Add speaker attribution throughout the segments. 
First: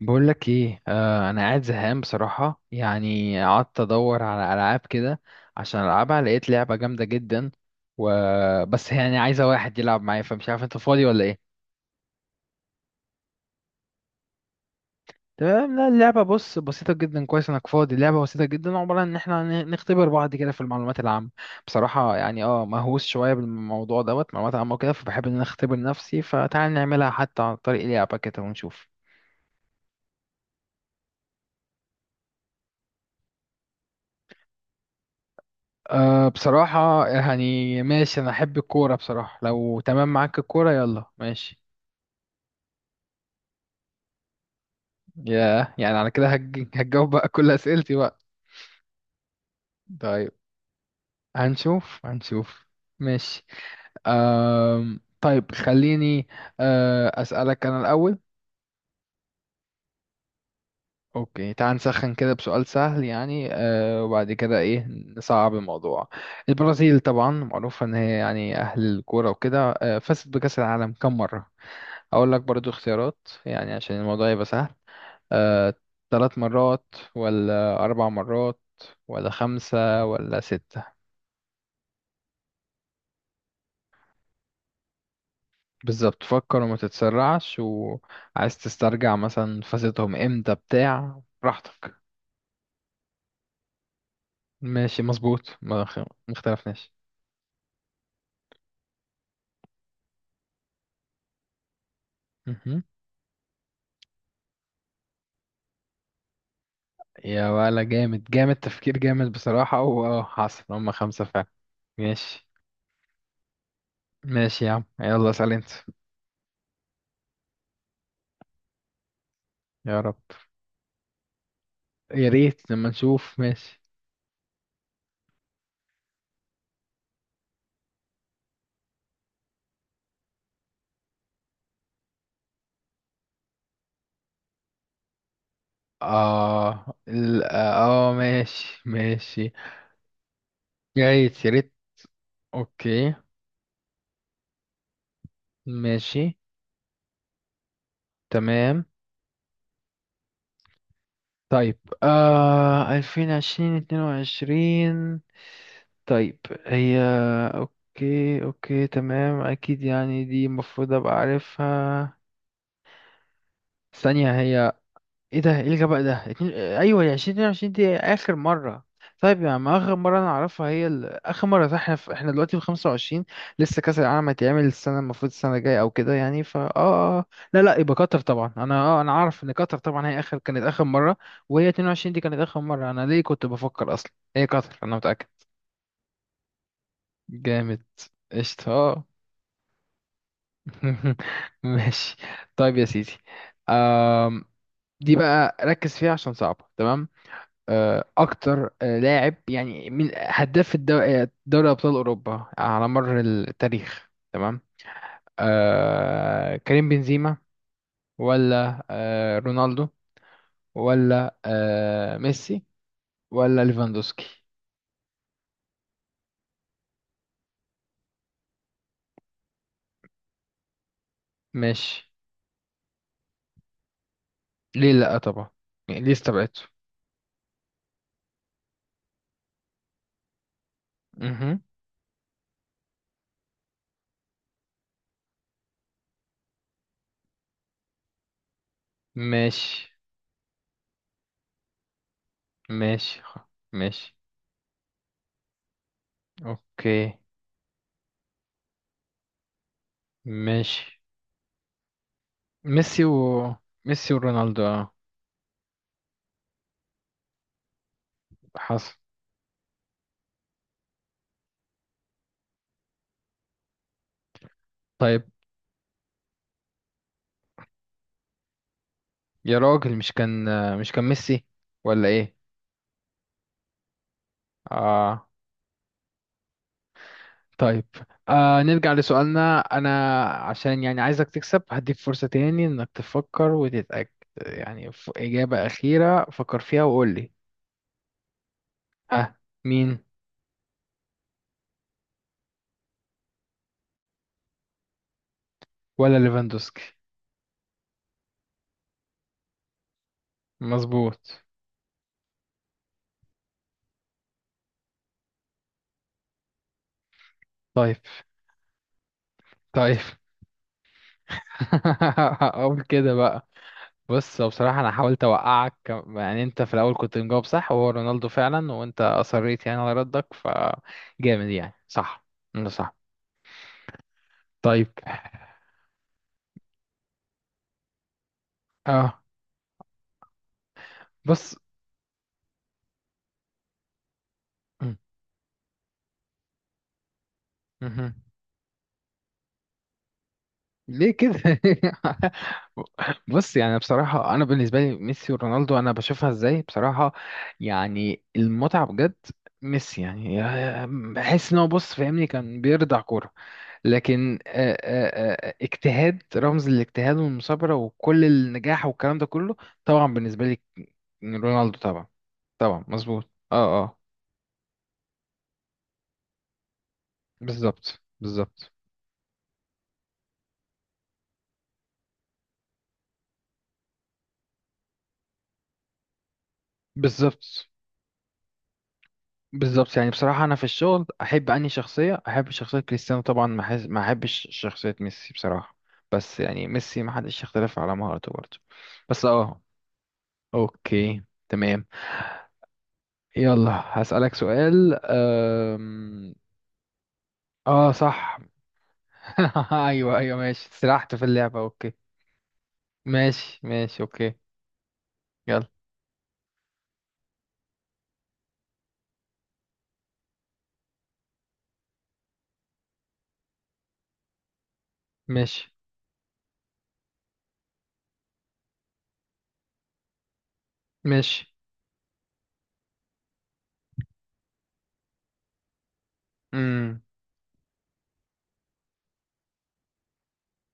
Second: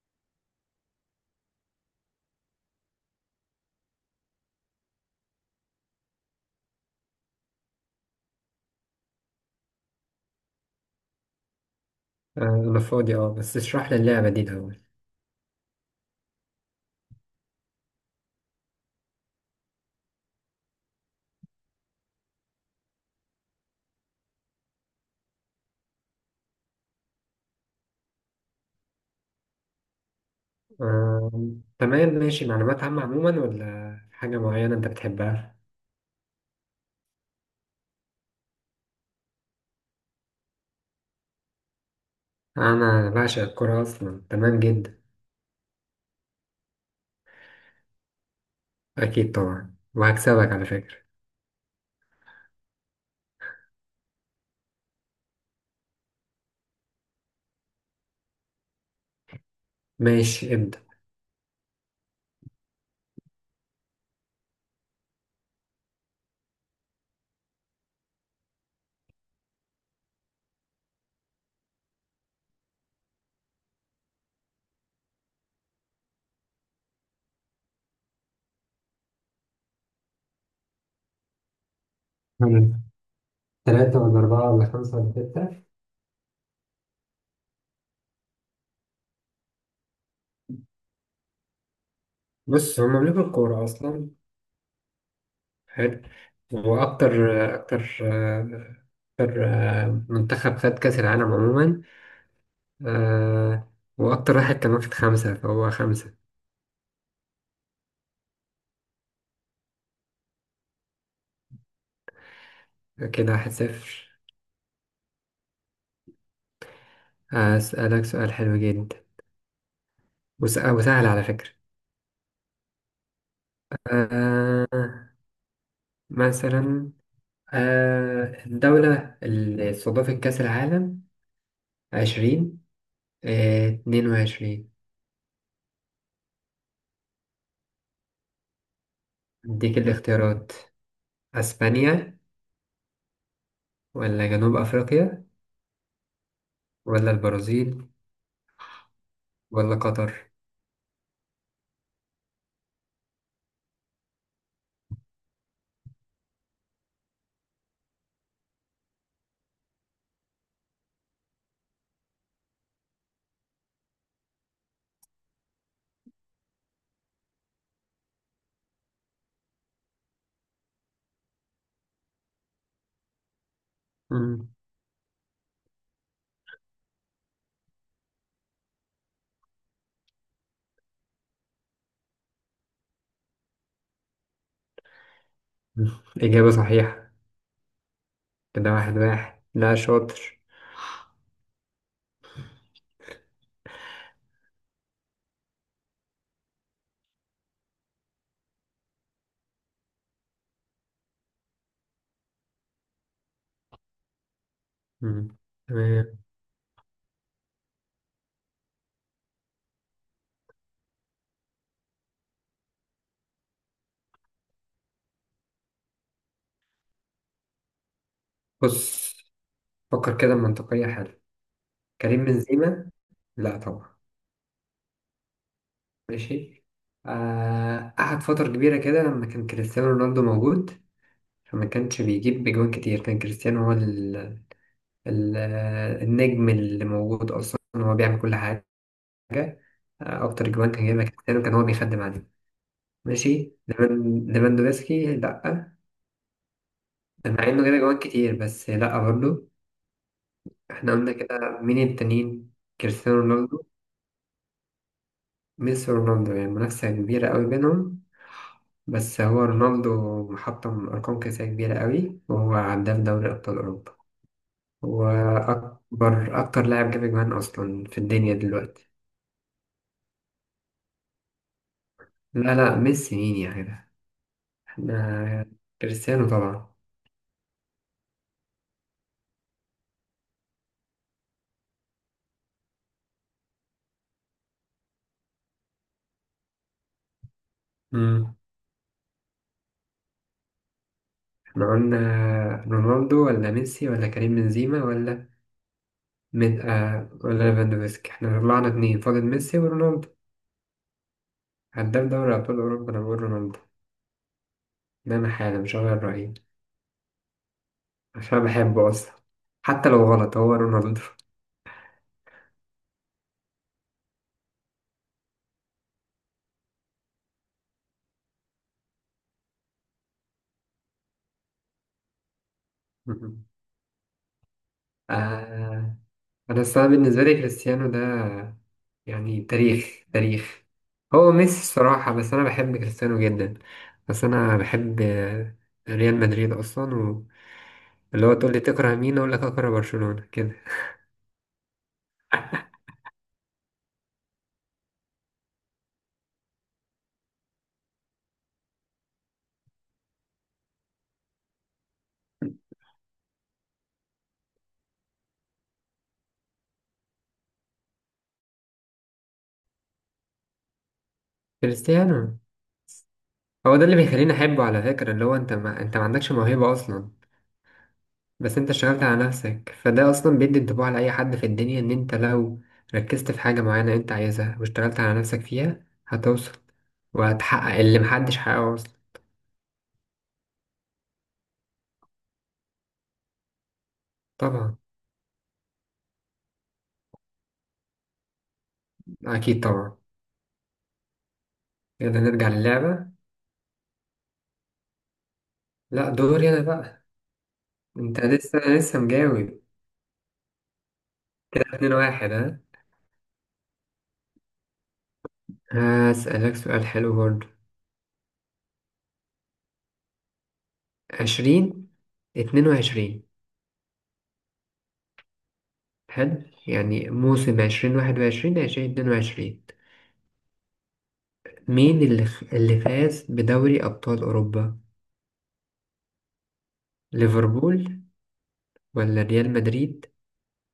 Speaker 1: بقول لك ايه، انا قاعد زهقان بصراحه. يعني قعدت ادور على العاب كده عشان العبها، لقيت لعبه جامده جدا. و بس يعني عايزه واحد يلعب معايا، فمش عارف انت فاضي ولا ايه؟
Speaker 2: آه، أنا فاضي بس اشرح لي اللعبة دي الأول.
Speaker 1: تمام، لا اللعبه بص بسيطه جدا. كويس انك فاضي. اللعبه بسيطه جدا، عباره عن ان احنا نختبر بعض كده في المعلومات العامه. بصراحه يعني مهووس شويه بالموضوع دوت معلومات عامه وكده، فبحب ان انا اختبر نفسي، فتعال نعملها حتى عن طريق لعبه كده ونشوف.
Speaker 2: آه. تمام، ماشي. معلومات عامة عموما ولا حاجة معينة أنت بتحبها؟
Speaker 1: أه، بصراحة يعني ماشي، أنا أحب الكورة بصراحة، لو تمام معاك الكورة يلا ماشي.
Speaker 2: أنا بعشق الكورة أصلا، تمام جدا.
Speaker 1: يعني على كده هتجاوب بقى كل أسئلتي بقى.
Speaker 2: أكيد طبعا،
Speaker 1: طيب،
Speaker 2: وهكسبك على فكرة.
Speaker 1: هنشوف هنشوف، ماشي. طيب خليني أسألك أنا الأول.
Speaker 2: ماشي، ابدأ.
Speaker 1: أوكي، تعال نسخن كده بسؤال سهل، يعني وبعد كده إيه نصعب الموضوع. البرازيل طبعا معروفة إن هي يعني أهل الكورة وكده، فازت بكأس العالم كم مرة؟ اقول لك برضو اختيارات يعني عشان الموضوع يبقى سهل. آه، ثلاث مرات ولا اربع مرات ولا خمسة ولا ستة؟
Speaker 2: حلو. تلاتة ولا أربعة ولا خمسة ولا ستة.
Speaker 1: بالظبط، فكر وما تتسرعش، وعايز تسترجع مثلا فازتهم امتى بتاع براحتك.
Speaker 2: بص، هما ملوك الكورة أصلا.
Speaker 1: ماشي مظبوط،
Speaker 2: حلو.
Speaker 1: ما اختلفناش.
Speaker 2: وأكتر أكتر، منتخب خد كأس العالم عموما.
Speaker 1: مهم.
Speaker 2: آه، وأكتر واحد كمان خد خمسة، فهو خمسة.
Speaker 1: يا، ولا جامد جامد، تفكير جامد بصراحة، واه حصل، هما خمسة فعلا. ماشي،
Speaker 2: كده واحد صفر.
Speaker 1: ماشي يا عم، يلا اسأل انت.
Speaker 2: هسألك سؤال حلو جدا
Speaker 1: يا رب.
Speaker 2: وسهل على فكرة.
Speaker 1: يا ريت لما نشوف، ماشي.
Speaker 2: آه مثلا، الدولة اللي استضافت كأس العالم، عشرين آه، اتنين وعشرين.
Speaker 1: ماشي ماشي.
Speaker 2: أديك الاختيارات:
Speaker 1: جايز يا ريت.
Speaker 2: أسبانيا
Speaker 1: اوكي،
Speaker 2: ولا جنوب أفريقيا
Speaker 1: ماشي
Speaker 2: ولا البرازيل
Speaker 1: تمام.
Speaker 2: ولا قطر؟
Speaker 1: طيب، ألفين عشرين اتنين وعشرين. طيب، هي، اوكي اوكي تمام، اكيد يعني دي المفروض ابقى عارفها. ثانية، هي ايه ده، ايه الغباء ده، ايوه هي 2022، دي اخر مره. طيب يعني ما اخر مره انا اعرفها هي اخر مره، صح احنا احنا دلوقتي في 25، لسه كاس العالم
Speaker 2: مم.
Speaker 1: هيتعمل السنه، المفروض السنه الجايه او كده يعني، فا اه آه. آه. لا لا، يبقى قطر طبعا، انا عارف ان قطر طبعا هي كانت اخر مره. وهي 22 دي كانت اخر مره، انا ليه كنت بفكر اصلا، هي قطر، انا متاكد.
Speaker 2: إجابة صحيحة.
Speaker 1: جامد، قشطة
Speaker 2: كده واحد واحد. لا، شاطر.
Speaker 1: ماشي. طيب يا سيدي. آم... دي بقى ركز فيها عشان صعبه تمام. اكتر لاعب يعني من هداف دوري ابطال اوروبا على مر التاريخ، تمام.
Speaker 2: مم. تمام.
Speaker 1: كريم بنزيما، ولا رونالدو، ولا ميسي، ولا ليفاندوسكي؟
Speaker 2: بص، فكر كده منطقية. حلو.
Speaker 1: ماشي.
Speaker 2: كريم بنزيما، لا طبعا.
Speaker 1: ليه لا طبعا، يعني ليه استبعدته.
Speaker 2: ماشي. قعد فترة كبيرة كده لما كان كريستيانو رونالدو موجود.
Speaker 1: مهم.
Speaker 2: فما كانش بيجيب بجوان كتير، كان كريستيانو هو ال ال آه، النجم اللي موجود أصلا، هو بيعمل كل حاجة. آه،
Speaker 1: ماشي
Speaker 2: أكتر جوان كان جايبها كريستيانو، كان هو بيخدم عليه.
Speaker 1: ماشي،
Speaker 2: ماشي.
Speaker 1: ماشي.
Speaker 2: ليفاندوفسكي لأ.
Speaker 1: اوكي،
Speaker 2: مع إنه جايب جوان كتير، بس لأ برضه.
Speaker 1: ماشي.
Speaker 2: إحنا قلنا كده، مين التانيين؟
Speaker 1: ميسي و...
Speaker 2: كريستيانو رونالدو.
Speaker 1: ميسي ورونالدو
Speaker 2: ميسي ورونالدو، يعني منافسة كبيرة قوي بينهم.
Speaker 1: حصل.
Speaker 2: بس هو رونالدو محطم أرقام قياسية كبيرة قوي، وهو هداف دوري أبطال أوروبا. هو
Speaker 1: طيب
Speaker 2: أكتر لاعب جاب أجوان أصلا في الدنيا دلوقتي.
Speaker 1: يا راجل، مش كان ميسي ولا ايه؟
Speaker 2: لا لا، ميسي مين يا جدع؟
Speaker 1: اه.
Speaker 2: احنا، كريستيانو طبعا.
Speaker 1: طيب، نرجع لسؤالنا. انا عشان يعني عايزك تكسب هديك فرصة تاني، انك تفكر وتتأكد يعني، إجابة أخيرة فكر فيها وقول لي.
Speaker 2: مم.
Speaker 1: ها، مين؟
Speaker 2: احنا قلنا رونالدو ولا ميسي ولا كريم بنزيما ولا
Speaker 1: ولا
Speaker 2: مد...
Speaker 1: ليفاندوسكي؟
Speaker 2: آه ولا ليفاندوفسكي. احنا طلعنا اتنين فاضل: ميسي ورونالدو.
Speaker 1: مظبوط.
Speaker 2: هداف دوري أبطال أوروبا، أنا بقول رونالدو. ده أنا حالا مش هغير رأيي،
Speaker 1: طيب.
Speaker 2: عشان بحبه أصلا. حتى
Speaker 1: طيب
Speaker 2: لو غلط، هو رونالدو.
Speaker 1: اقول كده بقى. بص، هو بصراحة أنا حاولت أوقعك، يعني أنت في الأول كنت مجاوب صح وهو رونالدو فعلا، وأنت أصريت يعني على ردك، فجامد يعني، صح. أنت صح. طيب.
Speaker 2: آه أنا الصراحة بالنسبة لي كريستيانو ده،
Speaker 1: اه،
Speaker 2: يعني تاريخ تاريخ. هو
Speaker 1: بص،
Speaker 2: ميسي الصراحة، بس أنا بحب كريستيانو جدا. بس أنا
Speaker 1: م-
Speaker 2: بحب ريال مدريد أصلا.
Speaker 1: مهم.
Speaker 2: واللي هو تقول لي تكره مين، أقول لك أكره برشلونة كده.
Speaker 1: ليه كده بص يعني بصراحة أنا بالنسبة لي ميسي ورونالدو أنا بشوفها إزاي بصراحة. يعني المتعة بجد. ميسي يعني بحس إن هو، بص فاهمني، كان بيرضع كورة. لكن اجتهاد، رمز الاجتهاد والمثابرة وكل النجاح والكلام ده كله، طبعا بالنسبة لي. رونالدو طبعا،
Speaker 2: كريستيانو
Speaker 1: طبعا مظبوط
Speaker 2: هو ده اللي بيخليني أحبه على فكرة، اللي هو أنت ما عندكش موهبة أصلا.
Speaker 1: بالظبط،
Speaker 2: بس انت
Speaker 1: بالظبط،
Speaker 2: اشتغلت على نفسك، فده اصلا بيدي انطباع لاي حد في الدنيا ان انت لو ركزت في حاجة معينة انت عايزها واشتغلت على نفسك فيها، هتوصل
Speaker 1: بالظبط،
Speaker 2: وهتحقق اللي محدش حققه اصلا.
Speaker 1: بالظبط. يعني بصراحة أنا في الشغل أحب أنهي شخصية، أحب شخصية كريستيانو طبعا، ما أحبش
Speaker 2: طبعا.
Speaker 1: شخصية ميسي بصراحة. بس يعني ميسي ما حدش يختلف على مهارته برضه. بس
Speaker 2: اكيد طبعا.
Speaker 1: أوكي تمام.
Speaker 2: يلا نرجع للعبة.
Speaker 1: يلا هسألك سؤال.
Speaker 2: لا، دوري انا بقى.
Speaker 1: أه
Speaker 2: انت
Speaker 1: صح
Speaker 2: لسه مجاوب.
Speaker 1: أيوه، أيوه، ماشي سرحت في اللعبة،
Speaker 2: اتنين
Speaker 1: أوكي.
Speaker 2: واحد.
Speaker 1: ماشي، ماشي، أوكي. يلا.
Speaker 2: ها، هسألك سؤال حلو برضه. عشرين اتنين وعشرين.
Speaker 1: ماشي،
Speaker 2: حلو. يعني موسم عشرين واحد وعشرين، عشرين اتنين وعشرين.
Speaker 1: ماشي.
Speaker 2: مين اللي فاز بدوري أبطال أوروبا؟
Speaker 1: مم.
Speaker 2: ليفربول ولا ريال مدريد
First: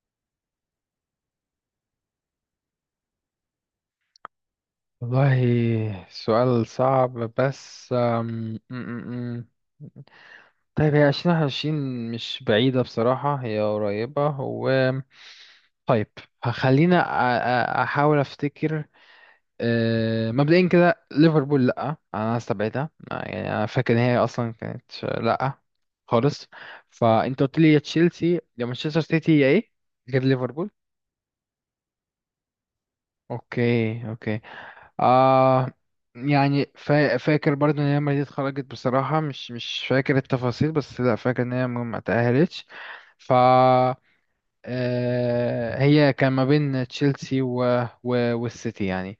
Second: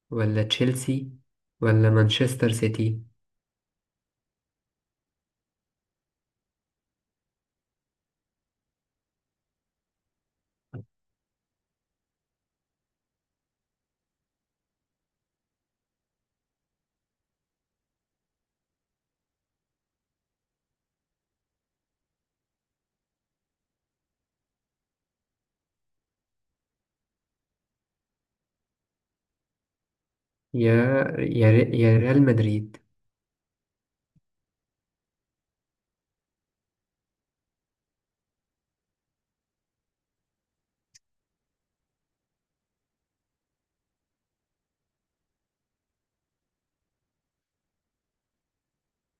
Speaker 2: ولا تشيلسي ولا مانشستر سيتي؟
Speaker 1: والله سؤال صعب، بس أم... أم، أم، أم. طيب، هي عشرين واحد وعشرين مش بعيدة بصراحة، هي قريبة و... طيب، خلينا أحاول أفتكر. مبدئيا كده ليفربول لأ أنا هستبعدها، يعني أنا فاكر إن هي أصلا كانت لأ خالص. فأنت قلت لي يا تشيلسي يا مانشستر سيتي يا إيه غير ليفربول.
Speaker 2: يا يا ريال مدريد.
Speaker 1: أوكي، أوكي. آه يعني فاكر برضو ان هي لما دي اتخرجت بصراحة، مش فاكر التفاصيل، بس لا فاكر ان هي ما تأهلتش. ف... هي كان ما بين تشيلسي والسيتي يعني.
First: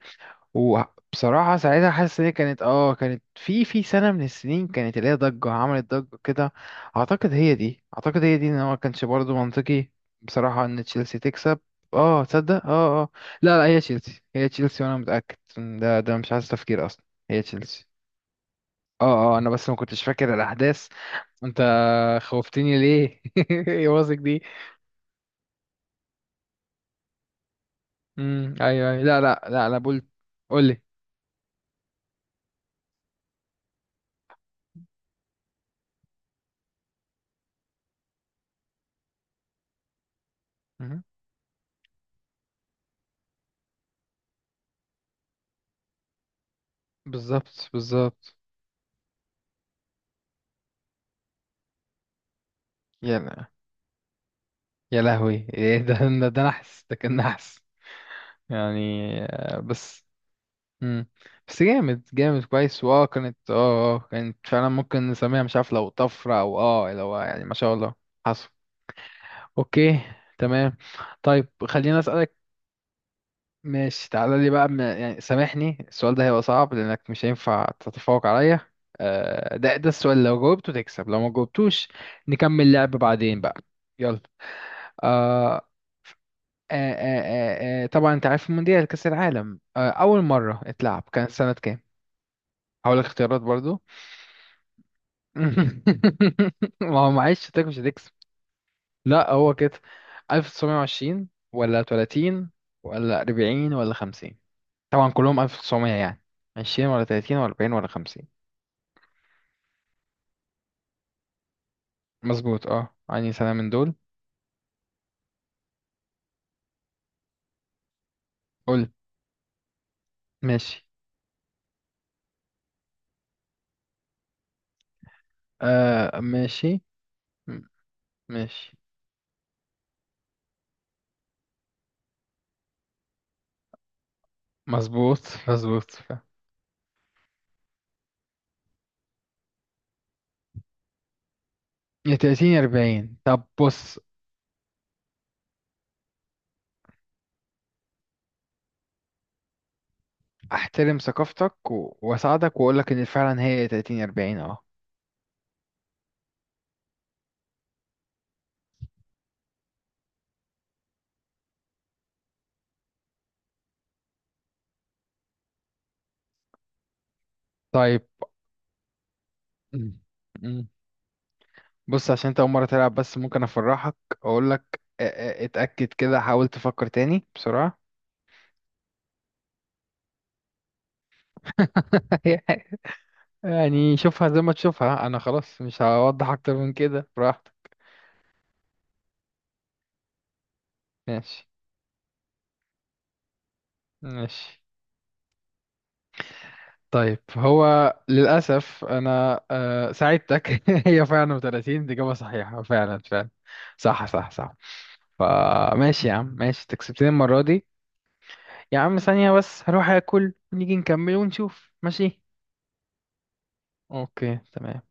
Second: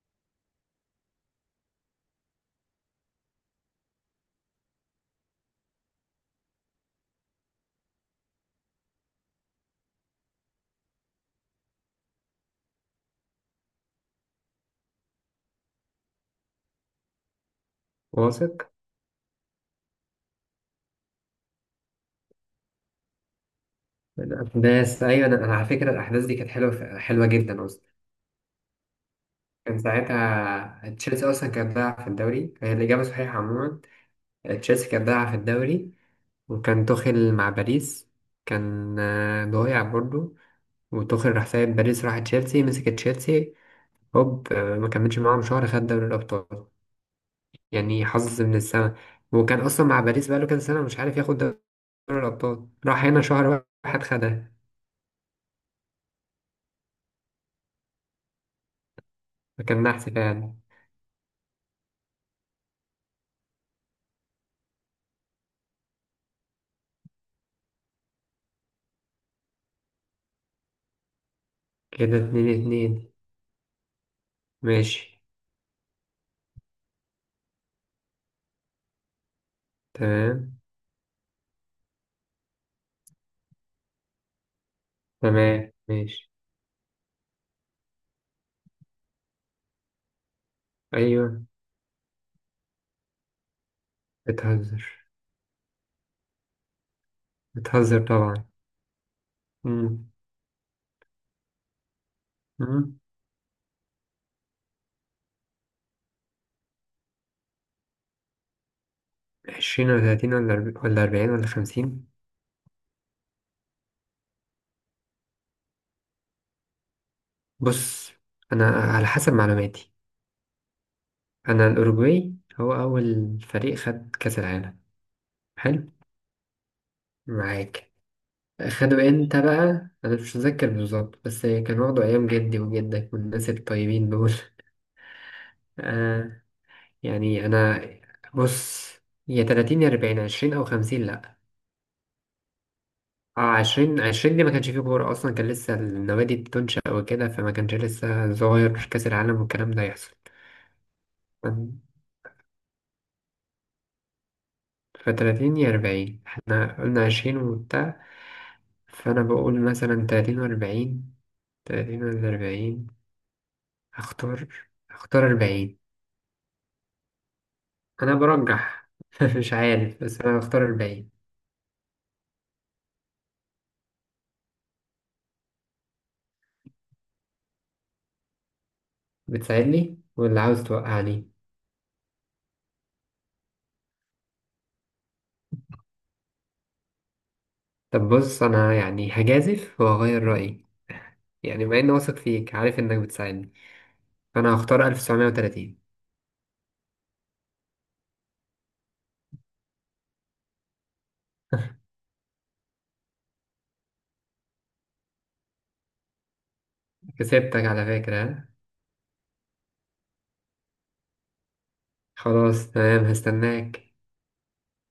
Speaker 1: وبصراحة ساعتها حاسس ان هي كانت كانت في سنة من السنين، كانت اللي هي ضجة، عملت ضجة كده. اعتقد هي دي، ان هو ما كانش برضه منطقي بصراحة ان تشيلسي تكسب. اه، تصدق، لا لا، هي تشيلسي، هي تشيلسي وانا متأكد، ده مش عايز تفكير اصلا، هي تشيلسي.
Speaker 2: واثق.
Speaker 1: اه اه انا بس ما كنتش فاكر الاحداث. انت خوفتني ليه يا واثق دي.
Speaker 2: الأحداث أيوة. أنا على فكرة الأحداث دي كانت حلوة حلوة جدا أصلا.
Speaker 1: ايوه، ايوه، لا، لا، لا، انا
Speaker 2: كان
Speaker 1: بقول. قول لي.
Speaker 2: ساعتها تشيلسي أصلا كانت ضايعة في الدوري، هي الإجابة صحيحة عموما. تشيلسي كانت ضايعة في الدوري، وكان توخيل مع باريس كان ضايع برضه.
Speaker 1: مهم.
Speaker 2: وتوخيل راح سايب باريس، راح تشيلسي، مسك تشيلسي هوب. ما كملش معاهم شهر، خد دوري الأبطال.
Speaker 1: بالظبط،
Speaker 2: يعني
Speaker 1: بالظبط.
Speaker 2: حظ من السما. وكان اصلا مع باريس بقاله كام سنه مش عارف ياخد دوري الابطال، راح هنا
Speaker 1: يلا.
Speaker 2: شهر واحد خدها.
Speaker 1: يا لهوي إيه ده؟ ده ده نحس ده كان نحس يعني.
Speaker 2: فكان
Speaker 1: بس.
Speaker 2: نحس فعلا.
Speaker 1: مم. بس جامد جامد، كويس، كانت كانت فعلا، ممكن نسميها، مش عارف، لو طفرة او لو يعني ما شاء الله حصل. اوكي تمام. طيب خليني
Speaker 2: كده
Speaker 1: اسألك.
Speaker 2: اتنين اتنين.
Speaker 1: ماشي، تعالى لي بقى، يعني
Speaker 2: ماشي.
Speaker 1: سامحني السؤال ده هيبقى صعب لانك مش هينفع تتفوق عليا. ده ده السؤال لو
Speaker 2: تمام
Speaker 1: جاوبته تكسب لو ما جاوبتوش نكمل لعب بعدين بقى. يلا. آه،
Speaker 2: تمام، ماشي.
Speaker 1: آه آه طبعا انت عارف المونديال كأس العالم، اول مرة اتلعب كان
Speaker 2: ايوه،
Speaker 1: سنة كام؟ هقول لك اختيارات برضو.
Speaker 2: بتهزر،
Speaker 1: ما هو معلش شتاك مش
Speaker 2: بتهزر
Speaker 1: هتكسب.
Speaker 2: طبعا.
Speaker 1: لا هو كده.
Speaker 2: مم.
Speaker 1: 1920 ولا 30
Speaker 2: مم.
Speaker 1: ولا 40 ولا 50؟ طبعا كلهم 1900 يعني. 20 ولا 30 ولا 40 ولا 50؟
Speaker 2: عشرين ولا تلاتين ولا أربعين ولا خمسين.
Speaker 1: مظبوط، يعني سنة من دول.
Speaker 2: بص، أنا
Speaker 1: قول.
Speaker 2: على حسب معلوماتي،
Speaker 1: ماشي.
Speaker 2: أنا الأوروجواي هو أول فريق خد كأس العالم. حلو،
Speaker 1: ماشي، م-
Speaker 2: معاك،
Speaker 1: ماشي
Speaker 2: خدوا انت بقى. انا مش متذكر بالظبط بس كان واخده ايام جدي وجدك والناس الطيبين دول.
Speaker 1: مظبوط، مظبوط،
Speaker 2: آه، يعني انا، بص، يا 30 يا 40، 20 او 50 لا.
Speaker 1: يا 30 يا 40.
Speaker 2: اه،
Speaker 1: طب بص،
Speaker 2: 20 دي ما كانش فيه كوره اصلا، كان لسه النوادي بتنشأ وكده، فما كانش لسه صغير كاس العالم والكلام ده يحصل.
Speaker 1: احترم ثقافتك واساعدك واقول لك ان فعلا هي 30 40
Speaker 2: ف، 30 يا 40، احنا قلنا 20 وبتاع. فانا بقول مثلا، 30 و40، 30 ولا 40؟ هختار هختار 40.
Speaker 1: طيب.
Speaker 2: انا برجح، مش
Speaker 1: مم.
Speaker 2: عارف، بس انا هختار
Speaker 1: مم.
Speaker 2: الباقي.
Speaker 1: بص عشان انت اول مره تلعب، بس ممكن افرحك. اقول لك اتاكد كده، حاول تفكر تاني بسرعه.
Speaker 2: بتساعدني واللي عاوز توقعني.
Speaker 1: يعني شوفها زي ما تشوفها، انا خلاص مش هوضح اكتر من كده براحتك.
Speaker 2: طب بص، انا يعني هجازف وهغير رأيي.
Speaker 1: ماشي،
Speaker 2: يعني بما اني واثق فيك، عارف انك بتساعدني، فانا
Speaker 1: ماشي.
Speaker 2: هختار 1930.
Speaker 1: طيب، هو للأسف أنا ساعدتك هي فعلا 30، دي إجابة صحيحة فعلا فعلا. صح، صح، صح. فماشي يا عم، ماشي تكسبتني المرة دي.
Speaker 2: كسبتك على فكرة، ها؟
Speaker 1: يا عم، ثانية بس هروح أكل، ونيجي نكمل ونشوف ماشي.
Speaker 2: خلاص، تمام، هستناك.
Speaker 1: أوكي، تمام.